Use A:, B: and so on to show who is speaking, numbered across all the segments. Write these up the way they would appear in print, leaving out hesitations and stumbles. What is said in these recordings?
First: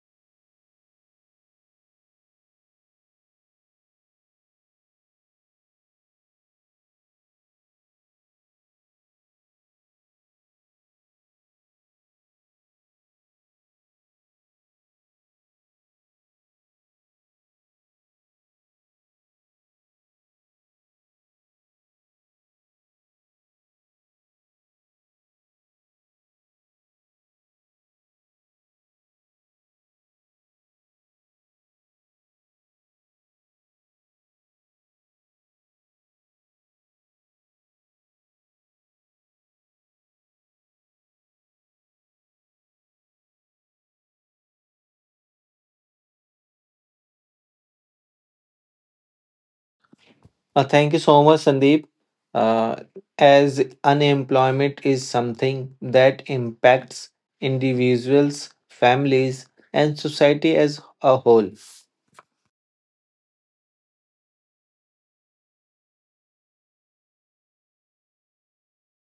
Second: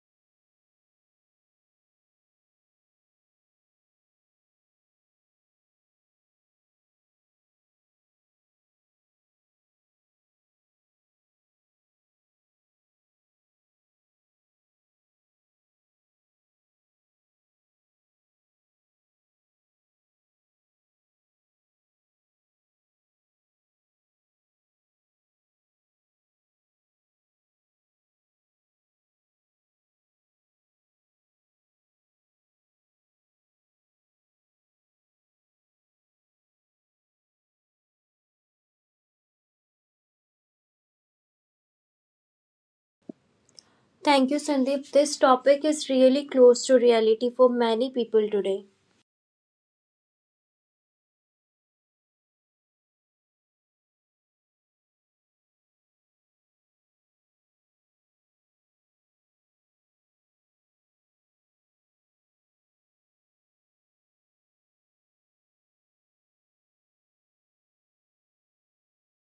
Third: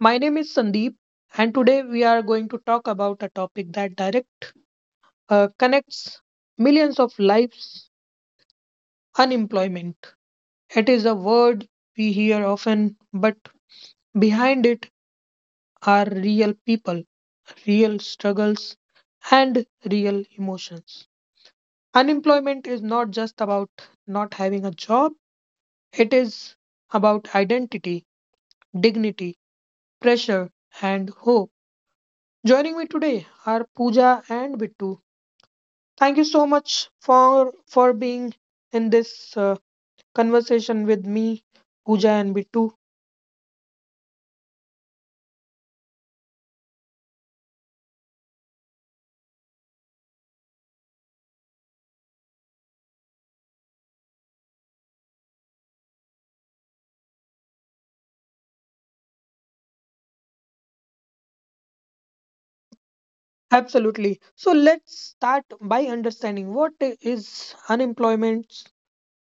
A: My name is Sandeep, and today we are going to talk about a topic that direct connects millions of lives unemployment. It is a word we hear often, but behind it are real people, real struggles, and real emotions. Unemployment is not just about not having a job, it is about identity, dignity, pressure, and hope. Joining me today are Pooja and Bittu. Thank you so much for being in this conversation with me, Pooja and Bittu.
B: Thank you, Sandeep. This topic is really close to reality for many people today.
C: Thank you so much, Sandeep. Uh, as unemployment is something that impacts individuals, families, and society as a whole.
A: Absolutely. So let's start by understanding what is unemployment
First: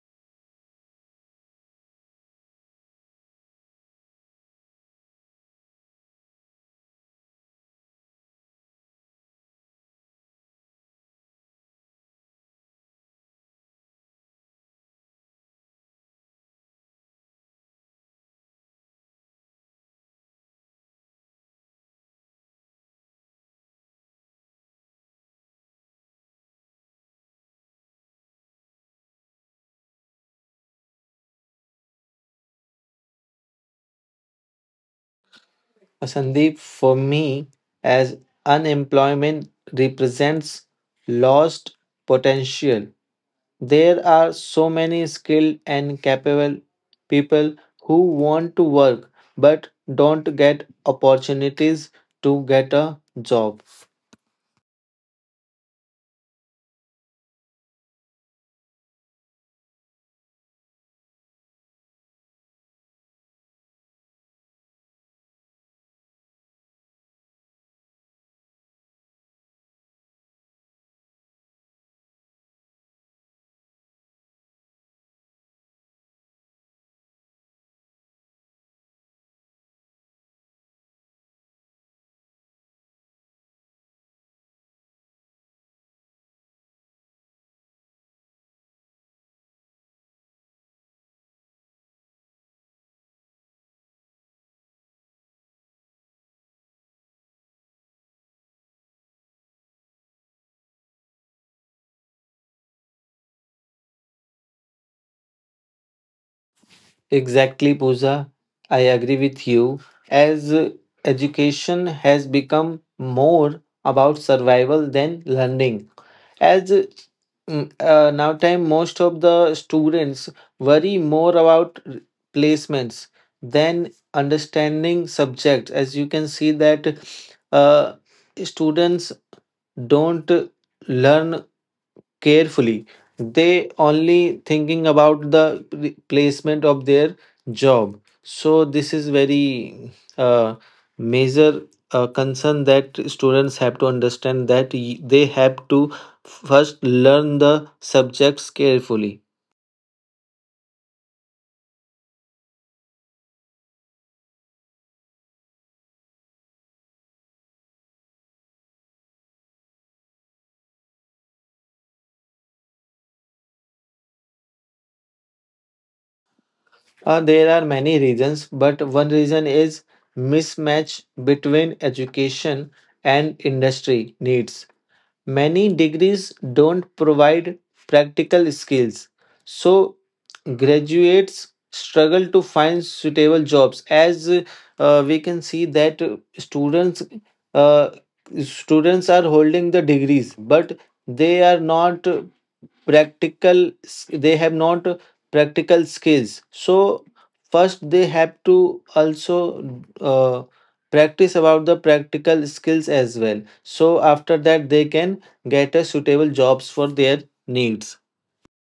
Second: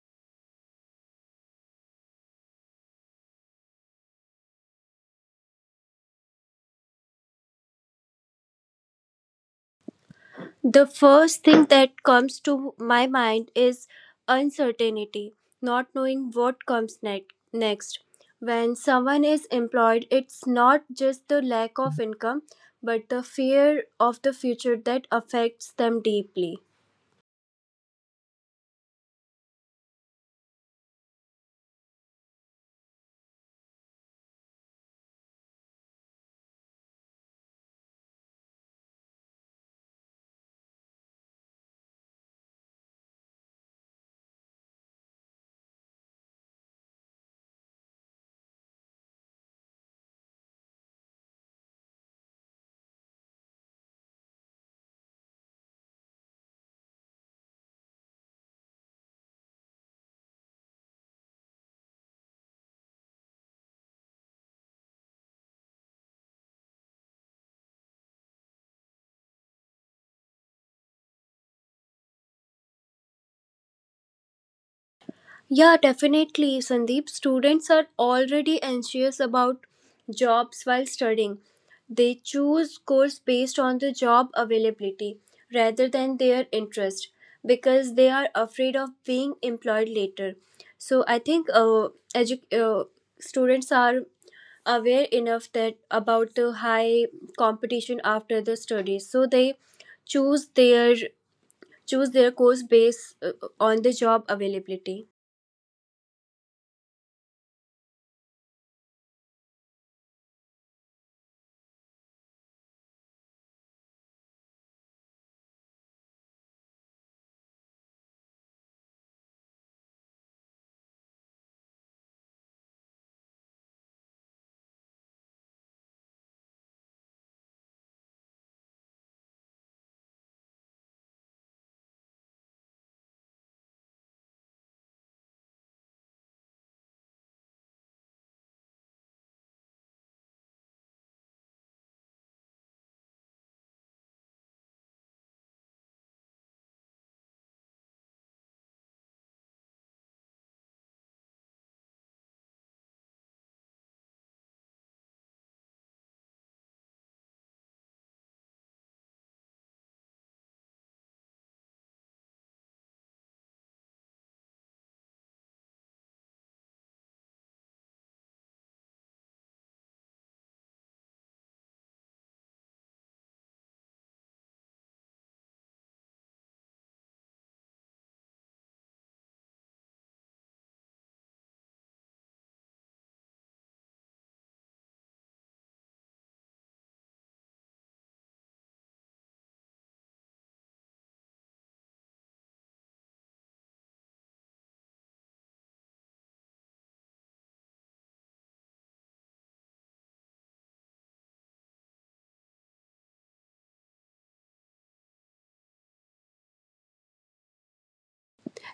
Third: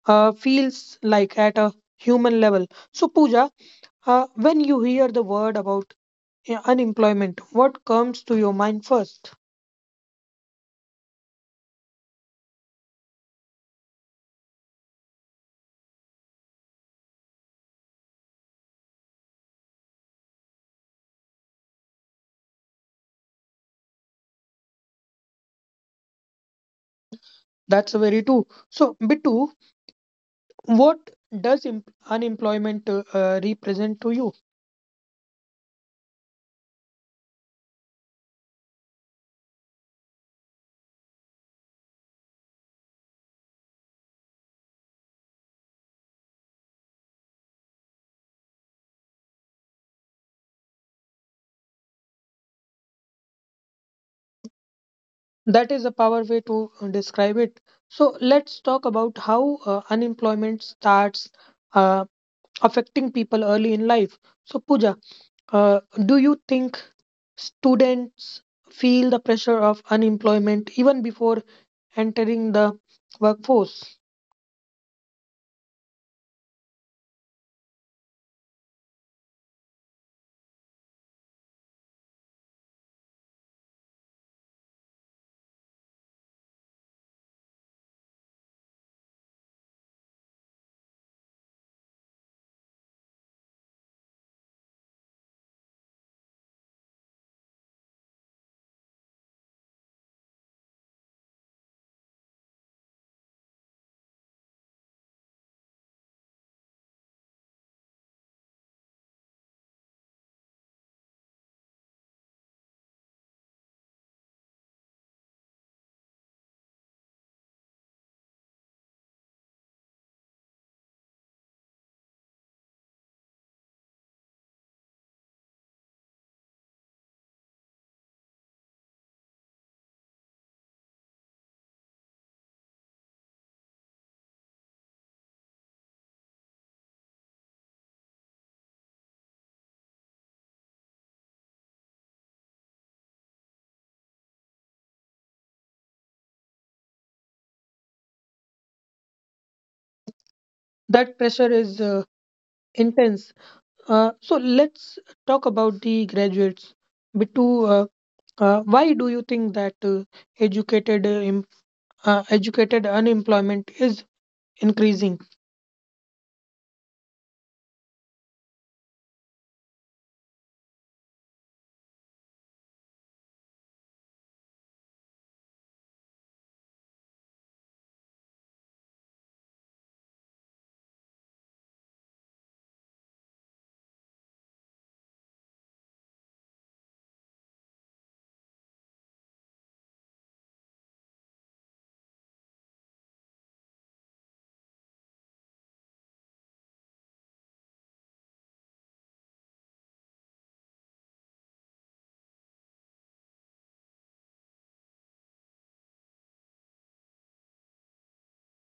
A: feels like at a human level. So Pooja, when you hear the word about unemployment, what comes to your mind first?
B: The first thing that comes to my mind is uncertainty, not knowing what comes next. When someone is employed, it's not just the lack of income, but the fear of the future that affects them deeply.
A: That's very true. So Bittu, what does unemployment represent to you?
C: Sandeep, for me, as unemployment represents lost potential. There are so many skilled and capable people who want to work but don't get opportunities to get a job.
A: That is a power way to describe it. So let's talk about how unemployment starts uh, affecting people early in life. So Pooja, uh, do you think students feel the pressure of unemployment even before entering the workforce?
B: Yeah, definitely, Sandeep. Students are already anxious about jobs while studying. They choose course based on the job availability rather than their interest because they are afraid of being employed later. So I think edu- students are aware enough that about the high competition after the studies. So they choose their choose their course based on the job availability.
C: Exactly, Pooja. I agree with you. As Education has become more about survival than learning. As uh, Now time most of the students worry more about placements than understanding subjects. As you can see that uh, students don't learn carefully, they only thinking about the placement of their job, so this is very uh, major concern that students have to understand that they have to first learn the subjects carefully.
A: That pressure is intense. So let's talk about the graduates. Bittu, why do you think that educated educated unemployment is increasing.
C: There are many reasons, but one reason is mismatch between education and industry needs. Many degrees don't provide practical skills, so graduates struggle to find suitable jobs. As We can see that students uh, students are holding the degrees, but they are not practical, they have not practical skills, so first they have to also uh, practice about the practical skills as well, so after that they can get a suitable jobs for their needs.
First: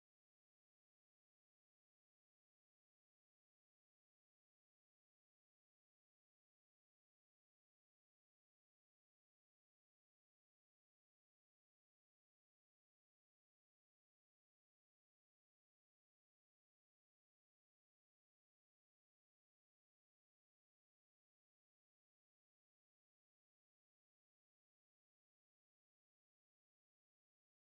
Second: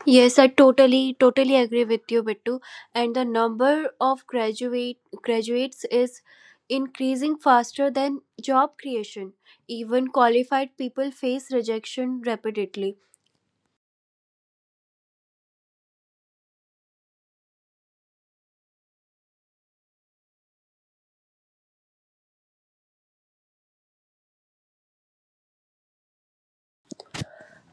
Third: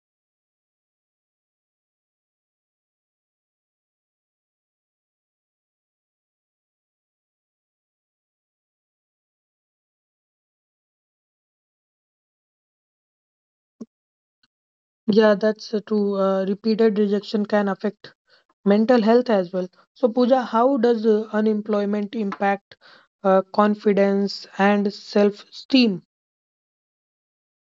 B: Yes, I totally agree with you, Bittu. And the number of graduates is increasing faster than job creation. Even qualified people face rejection repeatedly.
A: Yeah, that's true. Repeated rejection can affect mental health as well. So, Pooja, how does unemployment impact confidence and self-esteem?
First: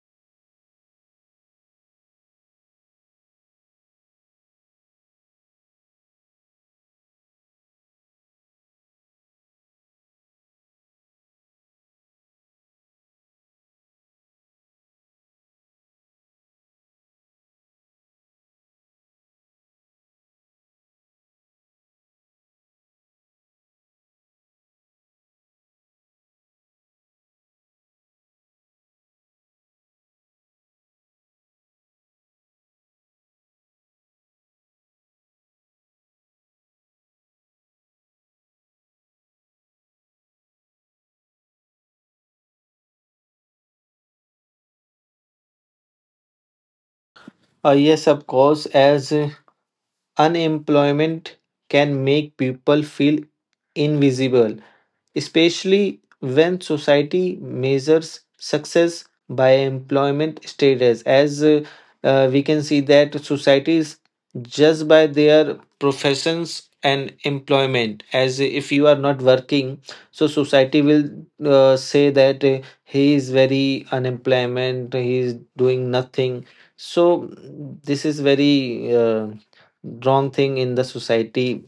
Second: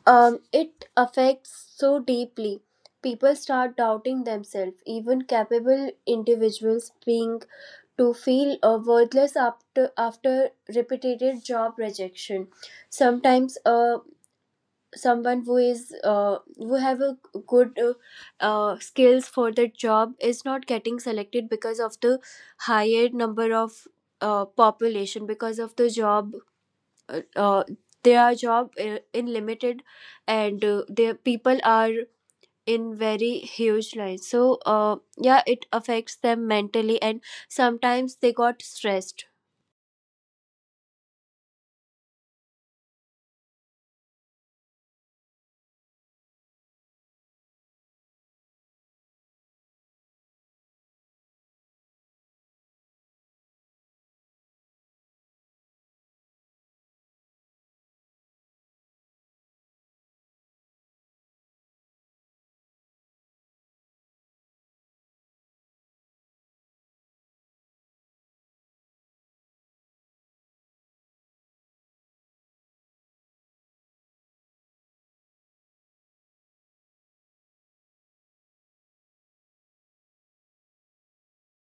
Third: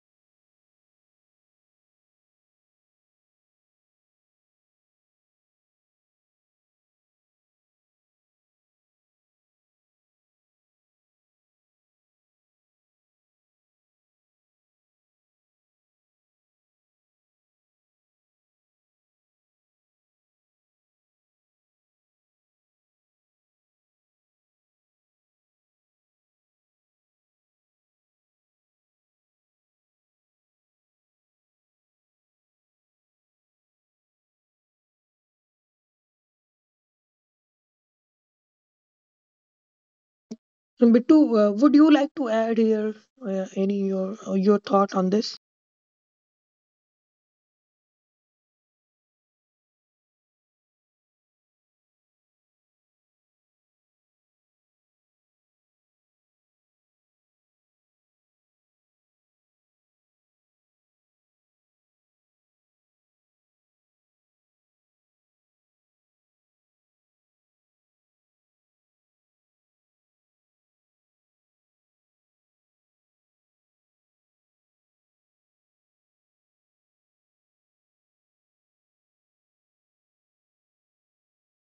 B: It affects so deeply. People start doubting themselves. Even capable individuals being to feel worthless after repeated job rejection. Sometimes a someone who is who have a good skills for the job is not getting selected because of the higher number of population because of the job uh, uh, their job in limited and their people are in very huge lines, so yeah, it affects them mentally and sometimes they got stressed.
A: And Bittu, would you like to add here any your thought on this?
C: Yes, of course, as unemployment can make people feel invisible, especially when society measures success by employment status. As We can see that societies judge by their professions and employment. As if you are not working, so society will say that he is very unemployment, he is doing nothing. So this is very wrong thing in the society.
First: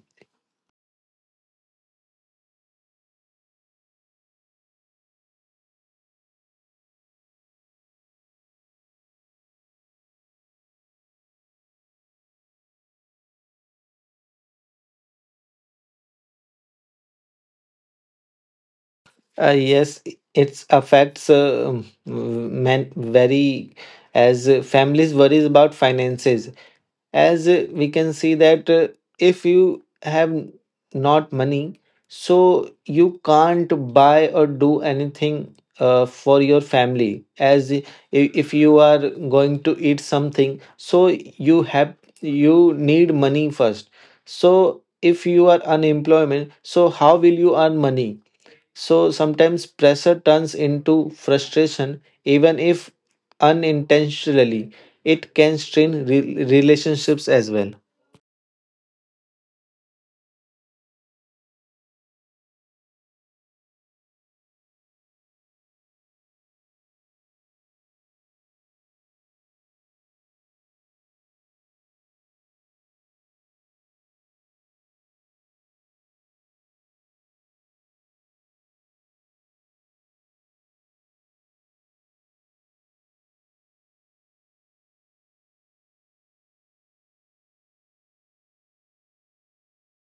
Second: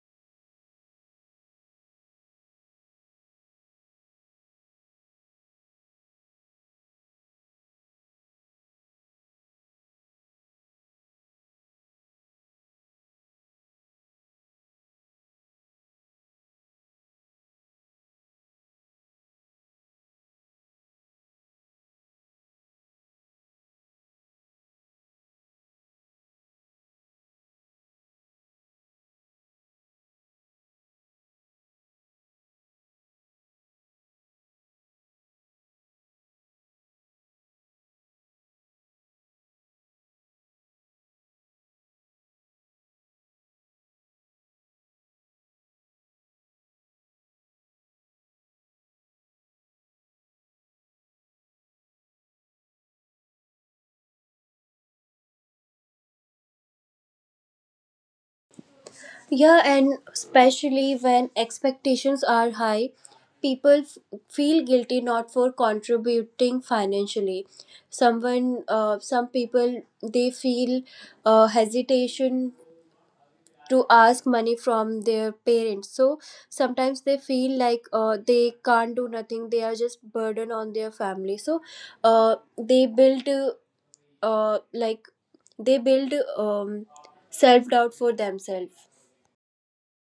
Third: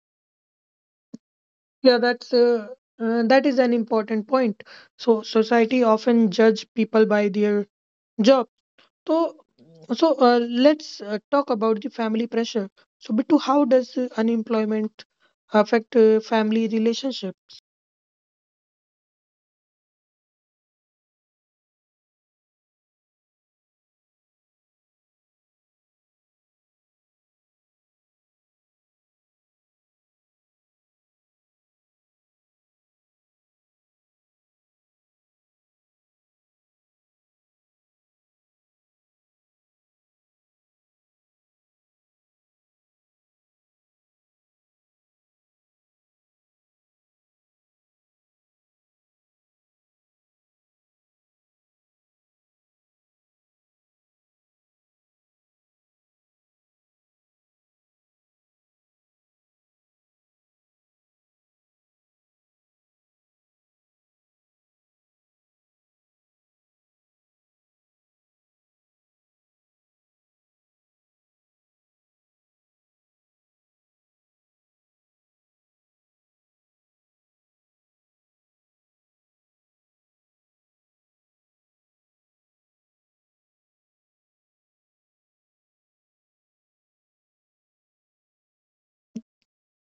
A: Yeah, that's that is an important point. So, society often judge people by their job. So, so, let's talk about the family pressure. So, Bittu, how does unemployment affect family relationship?
C: Yes, it affects men very, as families worries about finances. As We can see that if you have not money, so you can't buy or do anything for your family. As i- if you are going to eat something, so you have you need money first. So if you are unemployment, so how will you earn money? So sometimes pressure turns into frustration, even if unintentionally. It can strain relationships as well.
B: Yeah, and especially when expectations are high, people feel guilty not for contributing financially. Someone, some people, they feel hesitation to ask money from their parents. So sometimes they feel like they can't do nothing. They are just burden on their family. So uh, they build uh, like they build self doubt for themselves.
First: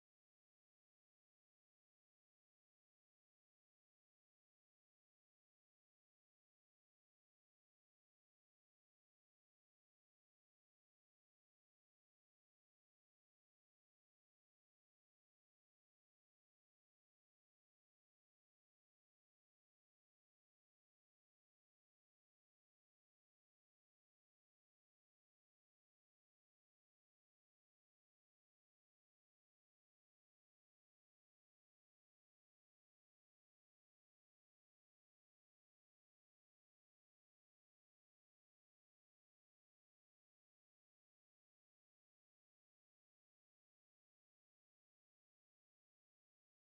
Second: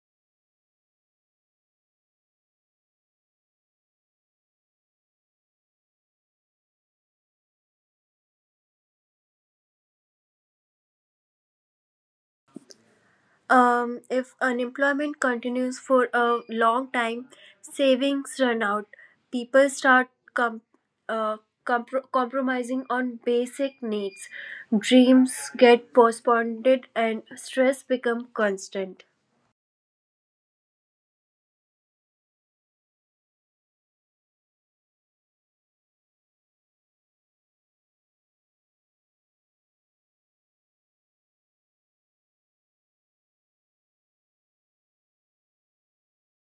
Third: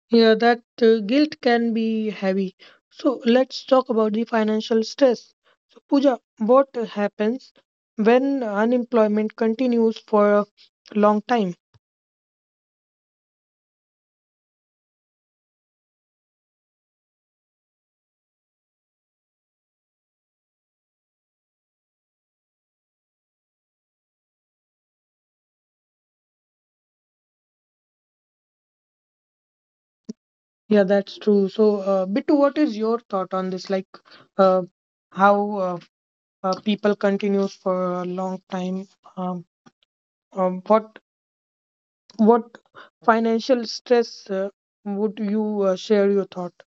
A: Yeah, that guilt can be heavy. So, let's talk about the financial stress. So, Pooja, what happens when unemployment continues for a long time?
B: If unemployment continues for a long time, savings run out. People start com- uh, compromising on basic needs. Dreams get postponed and stress become constant.
A: Yeah, that's true. So, Bittu, what is your thought on this? Like, uh, how people continues for a long time? Um, um, what What financial stress would you share your thought?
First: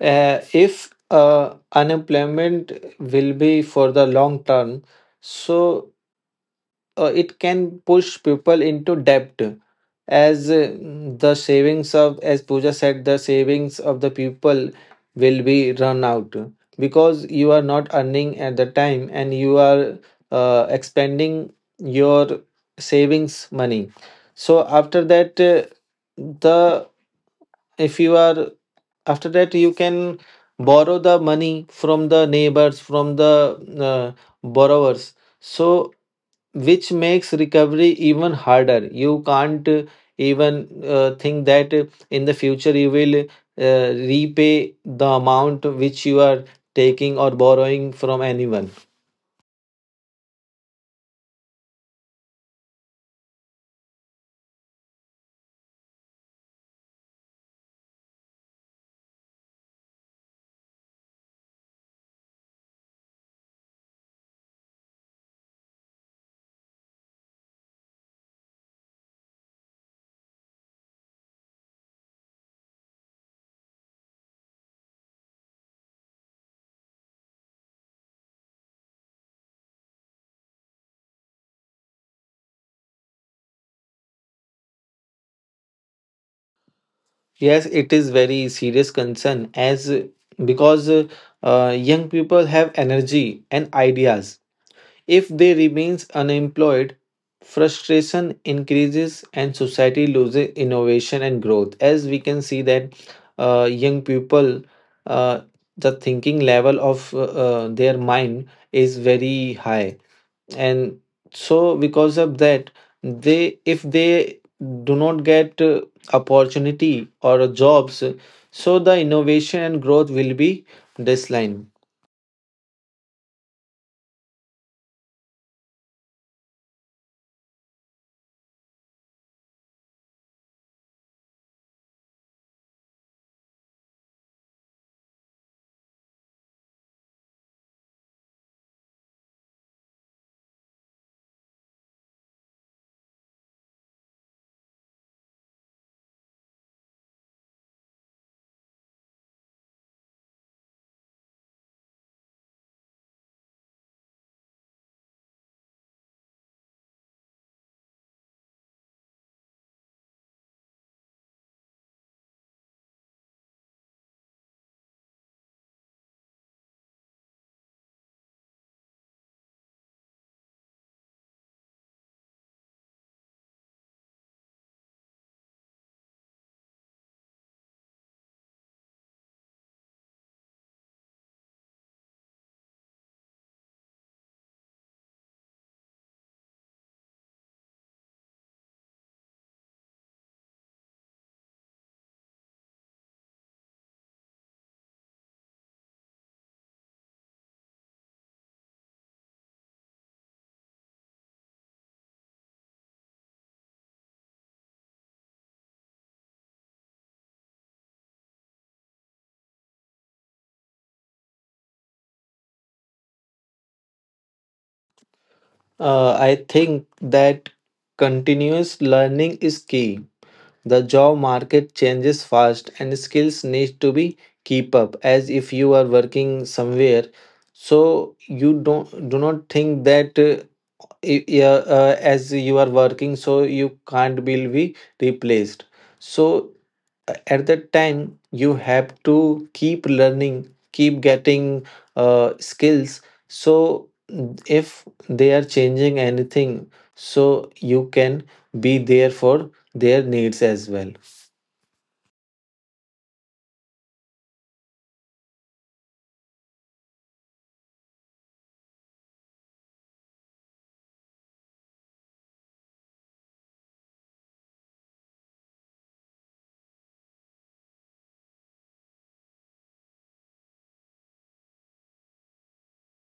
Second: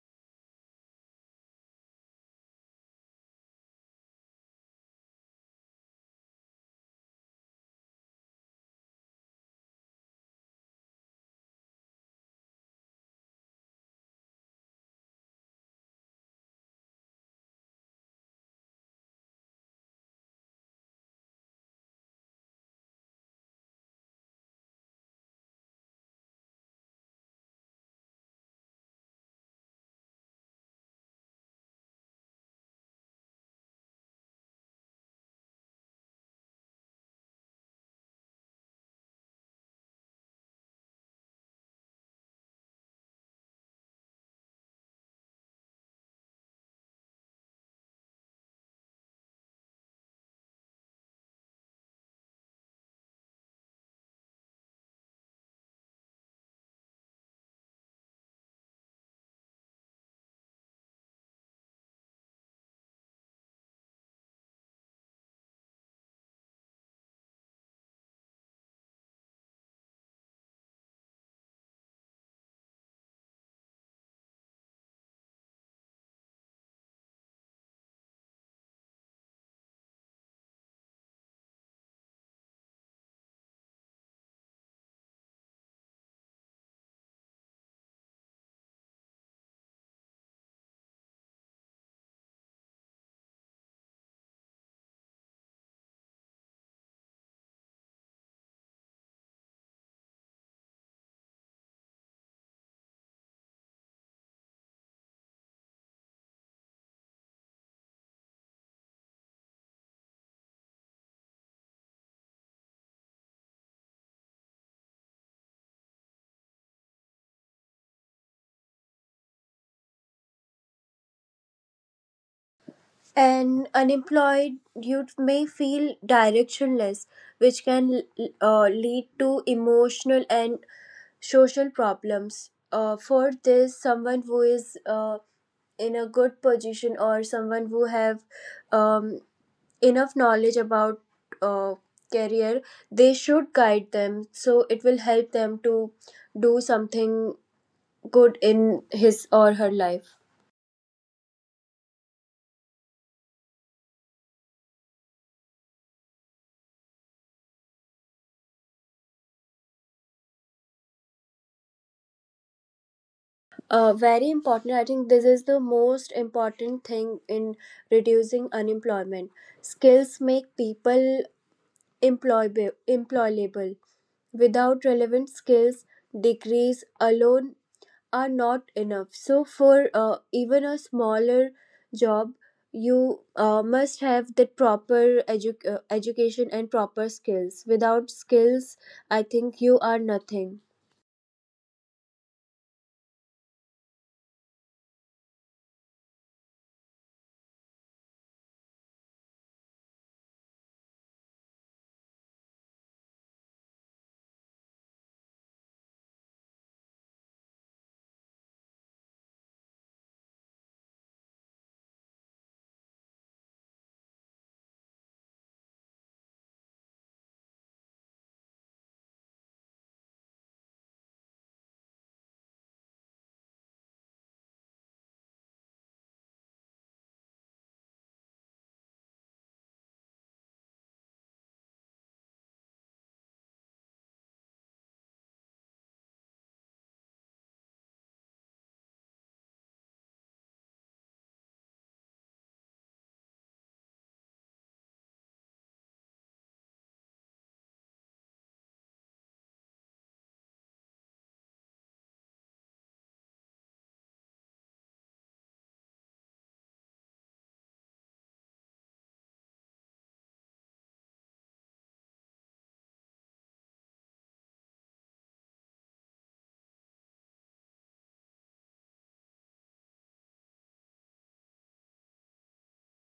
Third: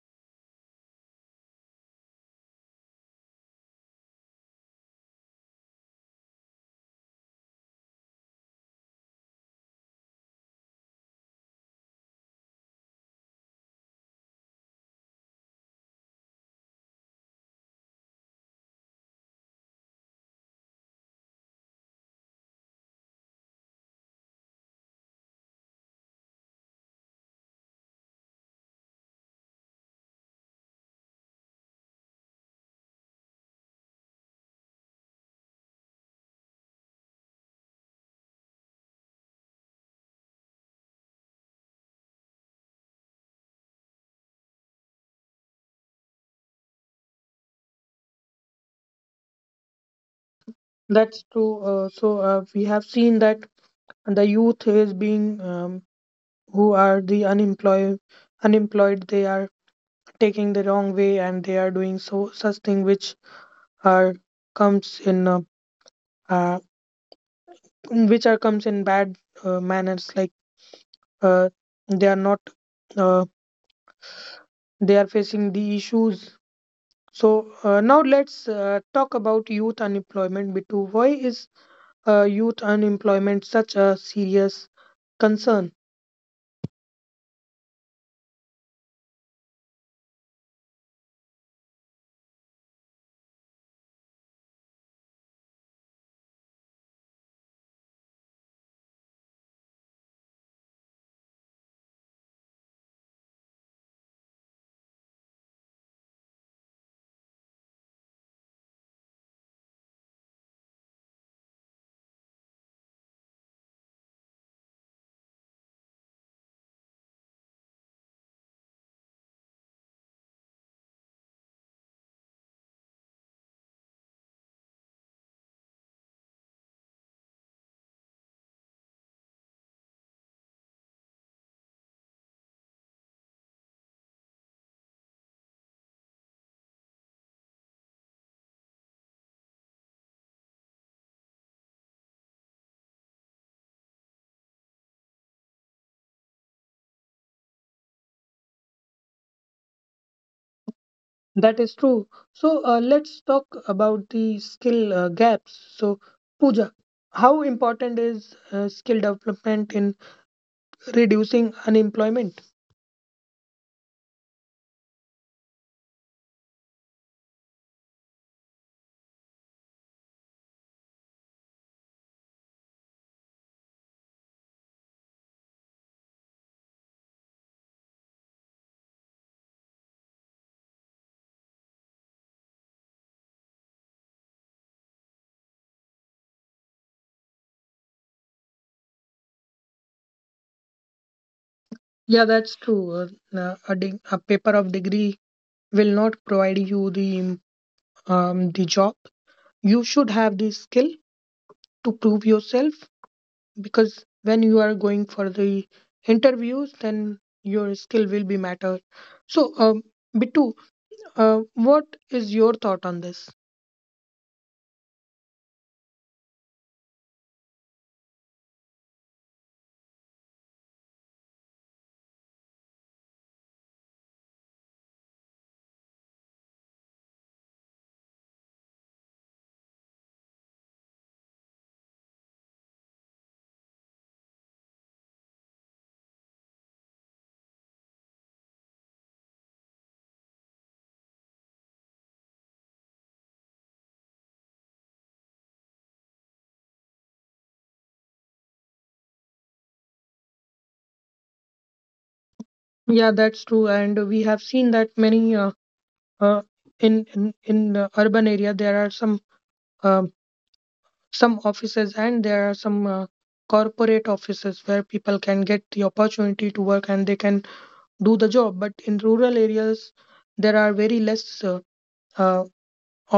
C: If unemployment will be for the long term, so it can push people into debt, as the savings of as Pooja said, the savings of the people will be run out because you are not earning at the time and you are expending your savings money. So after that, the if you are, after that you can borrow the money from the neighbors, from the uh, borrowers, so which makes recovery even harder. You can't even think that in the future you will repay the amount which you are taking or borrowing from anyone.
A: That's true. So we have seen that the youth is being who are the unemployed. They are taking the wrong way and they are doing so such thing which are comes in uh, which are comes in bad manners. Like uh, they are not uh, they are facing the issues. So now let's talk about youth unemployment. Bitu, why is youth unemployment such a serious concern.
C: Yes, it is very serious concern, as because young people have energy and ideas. If they remains unemployed, frustration increases and society loses innovation and growth. As we can see that young people, uh, the thinking level of their mind is very high, and so because of that, they if they do not get opportunity or jobs, so the innovation and growth will be this.
B: And unemployed youth may feel directionless, which can lead to emotional and social problems. For this, someone who is in a good position or someone who have um, enough knowledge about uh, career, they should guide them, so it will help them to do something good in his or her life.
A: That is true. So let's talk about the skill gaps. So, Pooja, how important is skill development in reducing unemployment?
B: Uh, very important. I think this is the most important thing in reducing unemployment. Skills make people employable employable. Without relevant skills, degrees alone are not enough. So, for even a smaller job, you must have the proper education and proper skills. Without skills, I think you are nothing.
A: Yeah, that's true. A a paper of degree will not provide you the job. You should have the skill to prove yourself because when you are going for the interviews then your skill will be matter so bitu what is your thought on this
C: I think that continuous learning is key. The job market changes fast and skills need to be keep up, as if you are working somewhere. So you don't do not think that as you are working so you can't be replaced. So at that time you have to keep learning, keep getting skills. So if they are changing anything, so you can be there for their needs as well.
A: yeah that's true and we have seen that many uh, in the urban area there are um some offices and there are some corporate offices where people can get the opportunity to work and they can do the job but in rural areas there are very less uh,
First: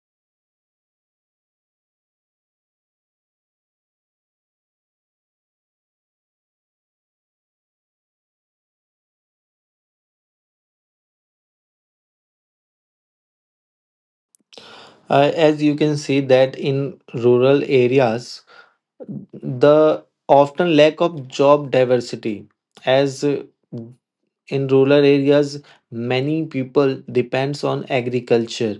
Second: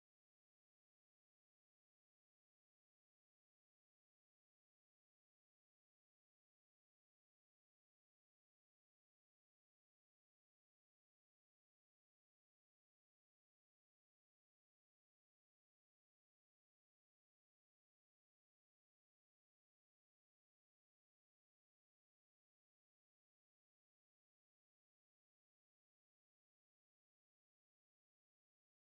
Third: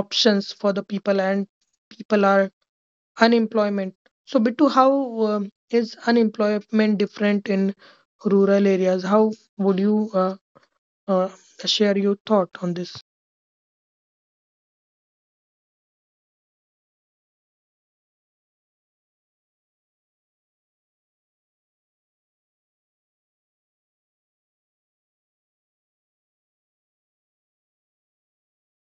A: options for the people and people are Unemployment. So, Bittu, how is unemployment different in rural areas? How would you uh, share your thought on this?
C: As you can see that in rural areas the often lack of job diversity. As In rural areas many people depends on agriculture,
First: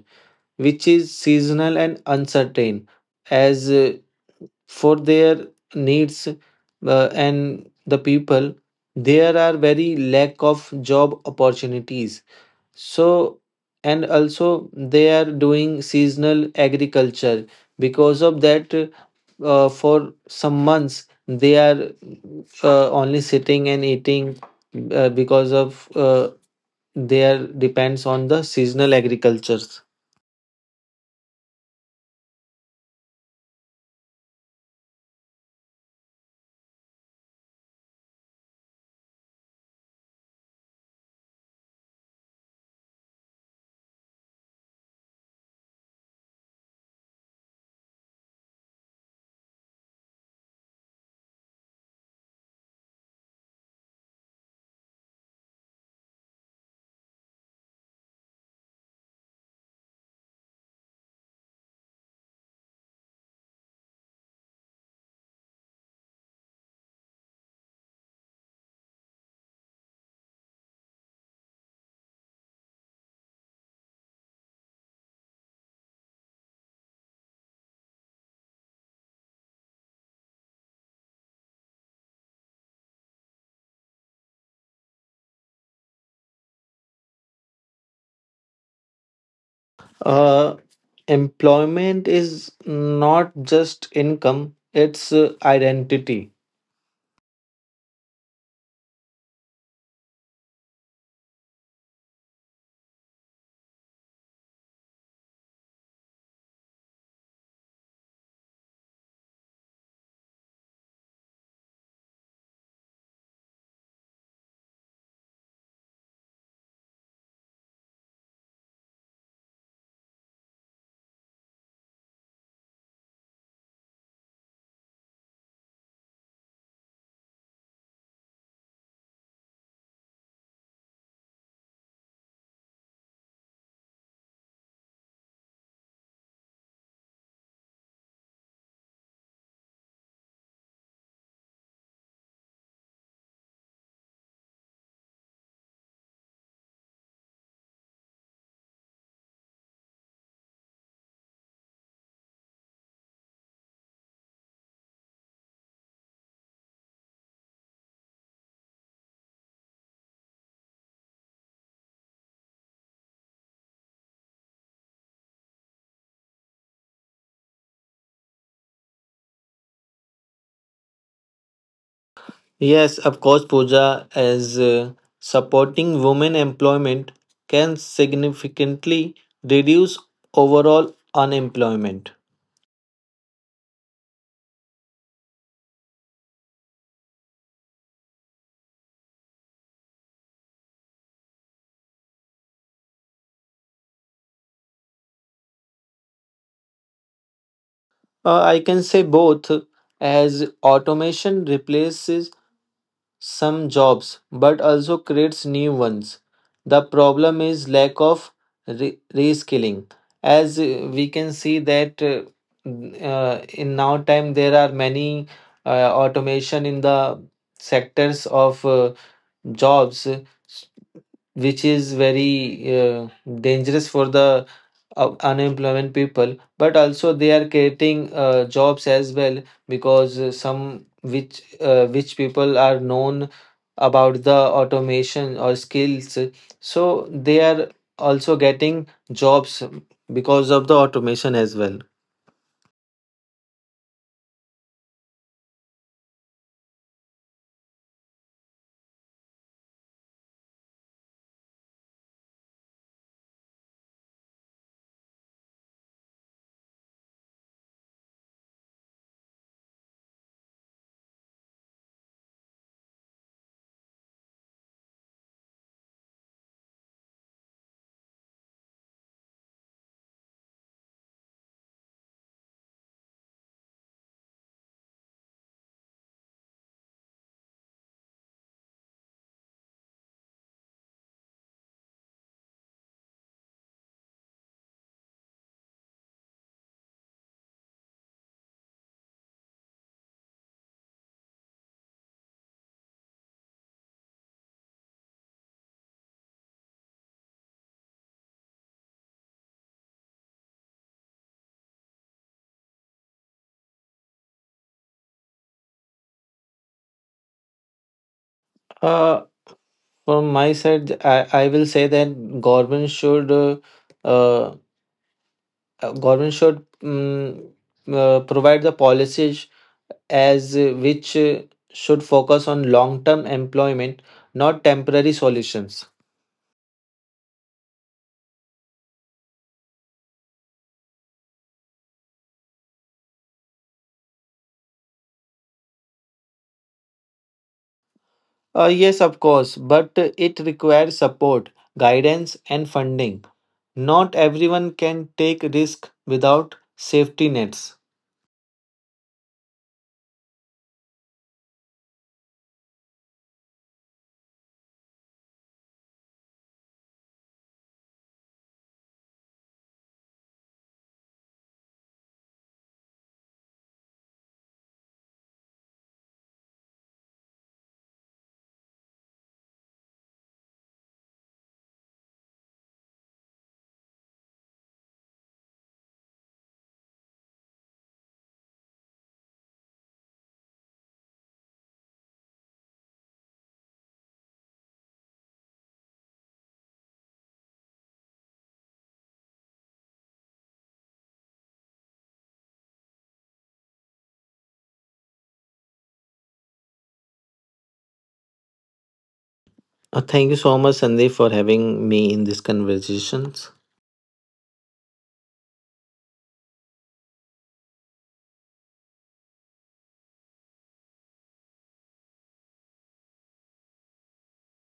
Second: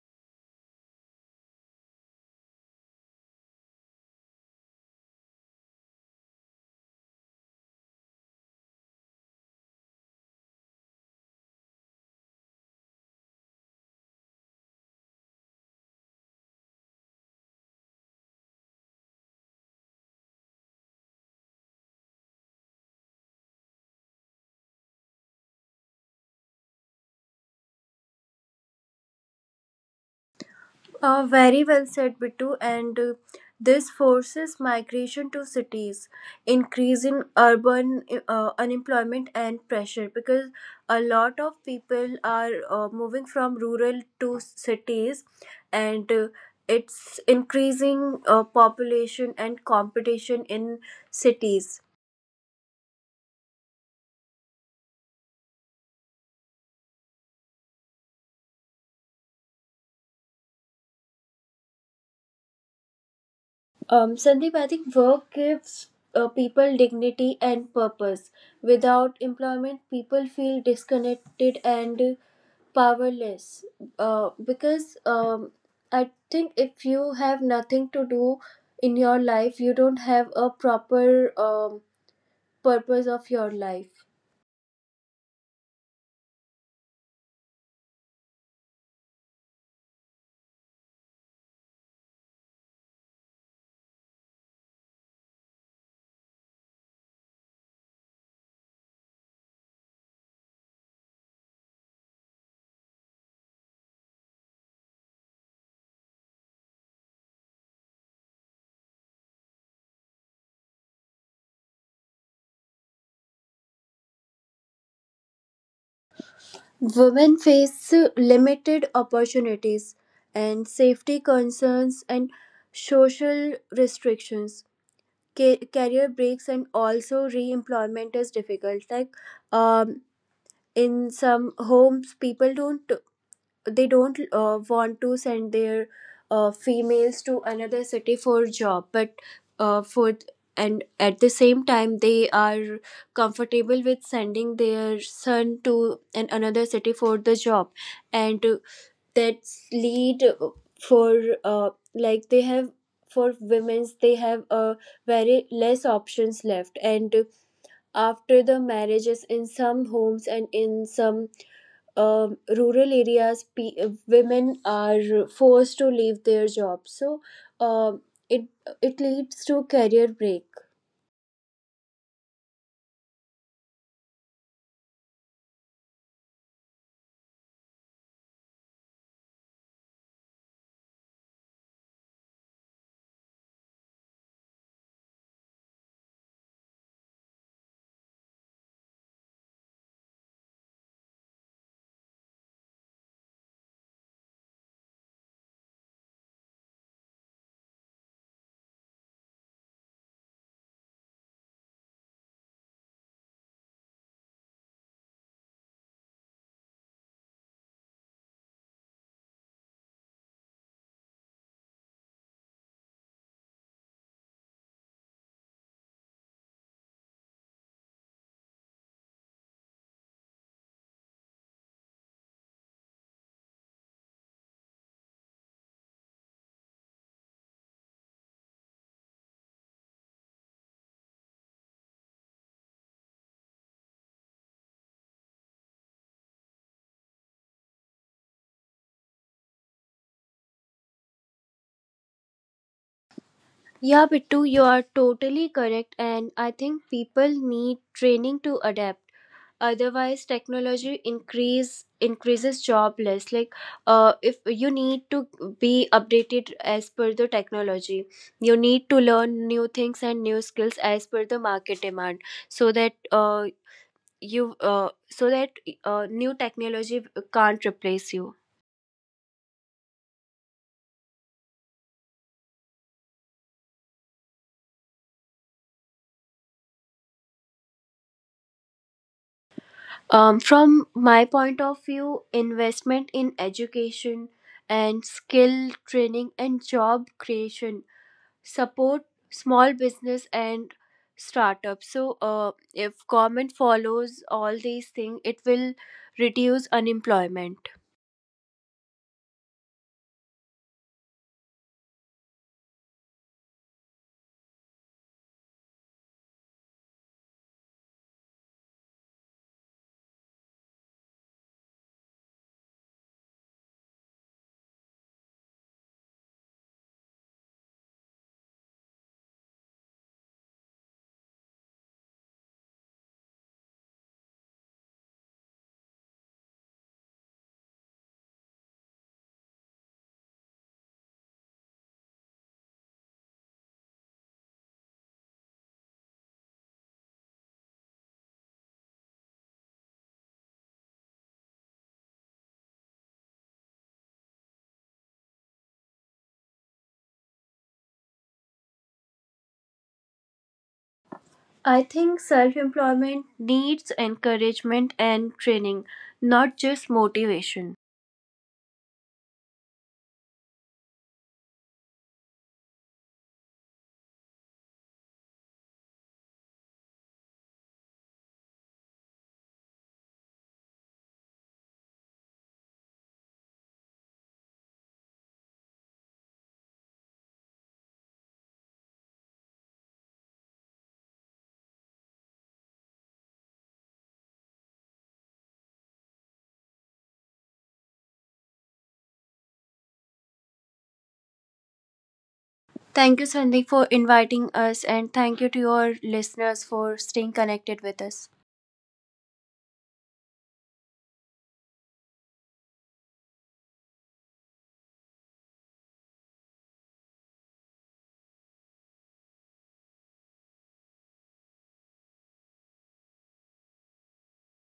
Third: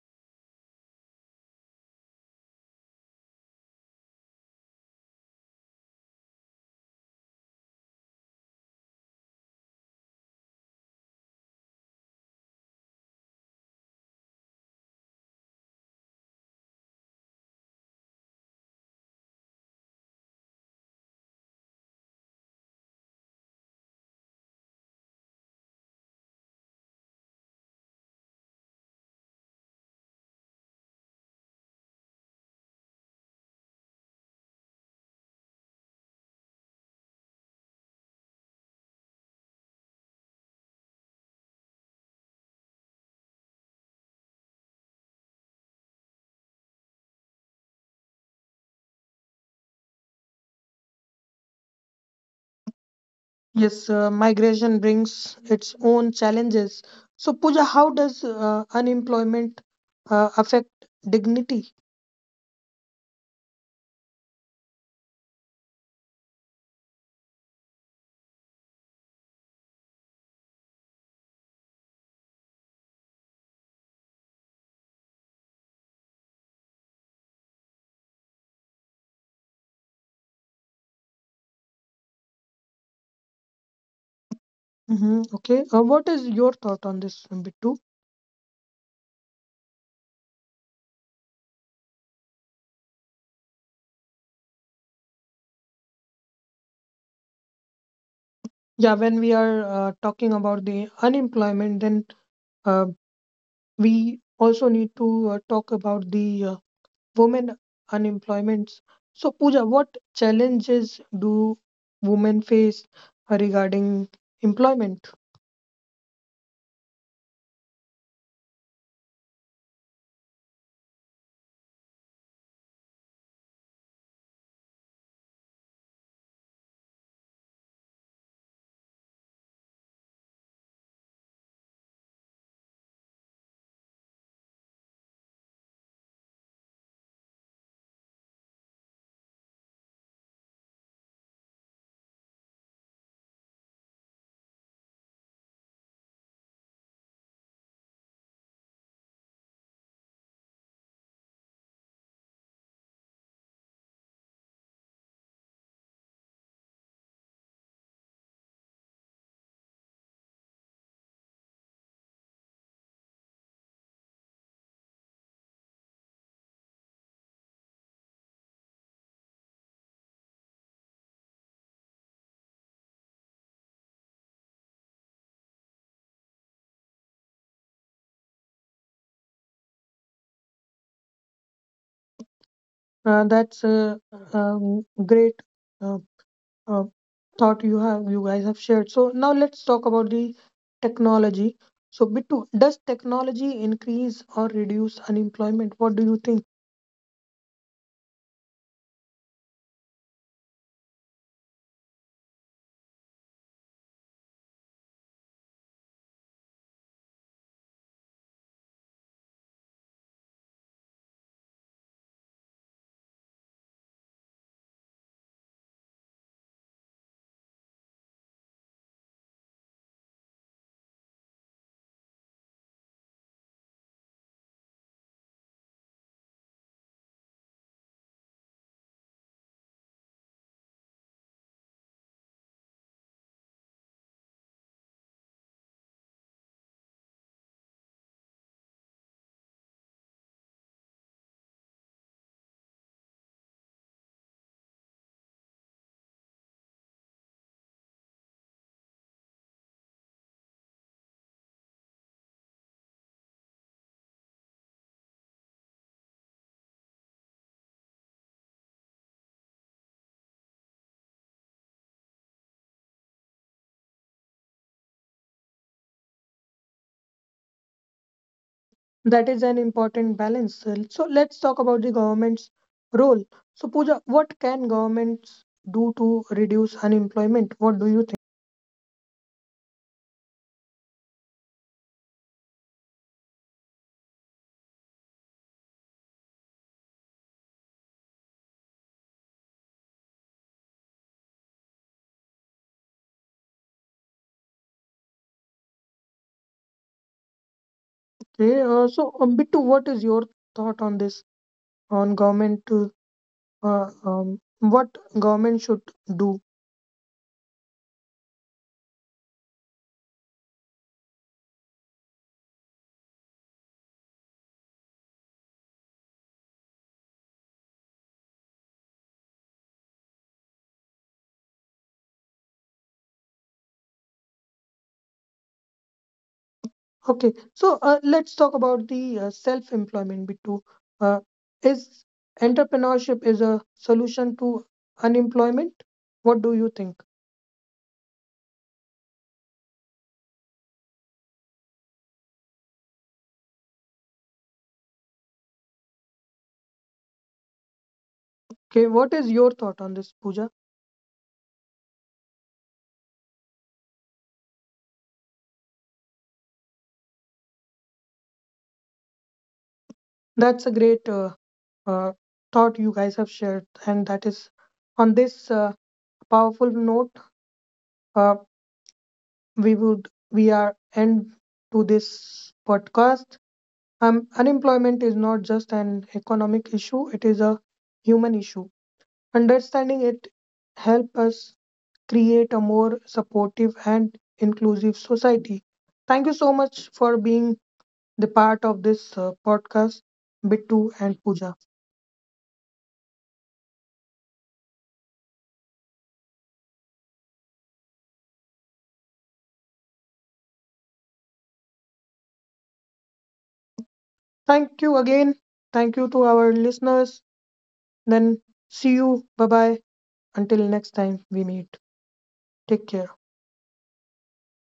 C: which is seasonal and uncertain. As For their needs and the people, there are very lack of job opportunities, so and also they are doing seasonal agriculture. Because of that, for some months they are only sitting and eating, because of their depends on the seasonal agriculture.
B: Very well said, Bittu. And this forces migration to cities, increase in urban unemployment and pressure, because a lot of people are moving from rural to cities, and it's increasing population and competition in cities.
A: Yes, migration brings its own challenges. So, Pooja, how does unemployment affect dignity?
B: Sandeep, I think work gives people dignity and purpose. Without employment, people feel disconnected and powerless. Because I think if you have nothing to do in your life, you don't have a proper purpose of your life.
A: Hmm. Okay, what is your thought on this, Bittu?
C: Uh, Employment is not just income, it's identity.
A: Yeah, when we are talking about the unemployment, then uh, we also need to talk about the women unemployment. So, Pooja, what challenges do women face regarding employment?
B: Women face limited opportunities and safety concerns and social restrictions, career breaks, and also re-employment is difficult. Like, um in some homes, people don't they don't want to send their females to another city for job, but for and at the same time they are comfortable with sending their son to an another city for the job. And that lead for, like, they have for women's, they have very less options left. And after the marriages, in some homes and in some rural areas, women are forced to leave their jobs, so um, it it leads to career break.
C: Yes, of course, Pooja, as supporting women employment can significantly reduce overall unemployment.
A: That's a great uh, uh, thought you have, you guys have shared. So, now let's talk about the technology. So, Bittu, does technology increase or reduce unemployment? What do you think?
C: I can say both, as automation replaces some jobs but also creates new ones. The problem is lack of reskilling. As We can see that in now time there are many automation in the sectors of jobs, which is very dangerous for the unemployment people, but also they are creating jobs as well, because some which people are known about the automation or skills, so they are also getting jobs because of the automation as well.
B: Yeah, Bittu, you are totally correct, and I think people need training to adapt. Otherwise technology increases jobless. Like, if you need to be updated as per the technology, you need to learn new things and new skills as per the market demand, so that uh, so that new technology can't replace you.
A: That is an important balance. So let's talk about the government's role. So Pooja, what can governments do to reduce unemployment? What do you think?
B: Um, from my point of view, investment in education and skill training and job creation, support small business and startups. So if government follows all these things, it will reduce unemployment.
A: Okay, so Bittu, what is your thought on this? On government, what government should do?
C: uh, from my side, I will say that uh, government should provide the policies, as which should focus on long term employment, not temporary solutions.
A: Okay, so let's talk about the self-employment. Bittu, uh, is entrepreneurship is a solution to unemployment? What do you think?
C: Yes, of course, but it requires support, guidance and funding. Not everyone can take risk without safety nets.
A: Okay, what is your thought on this, Pooja?
B: I think self employment needs encouragement and training, not just motivation.
A: That's a great uh, thought you guys have shared, and that is on this powerful note uh, we are end to this podcast. Unemployment is not just an economic issue; it is a human issue. Understanding it help us create a more supportive and inclusive society. Thank you so much for being the part of this podcast, Bittu and Pooja.
B: Thank you, Sandeep, for inviting us, and thank you to your listeners for staying connected with us.
C: Thank you so much, Sandeep, for having me in these conversations.
A: Thank you again. Thank you to our listeners. Then see you. Bye bye. Until next time we meet. Take care.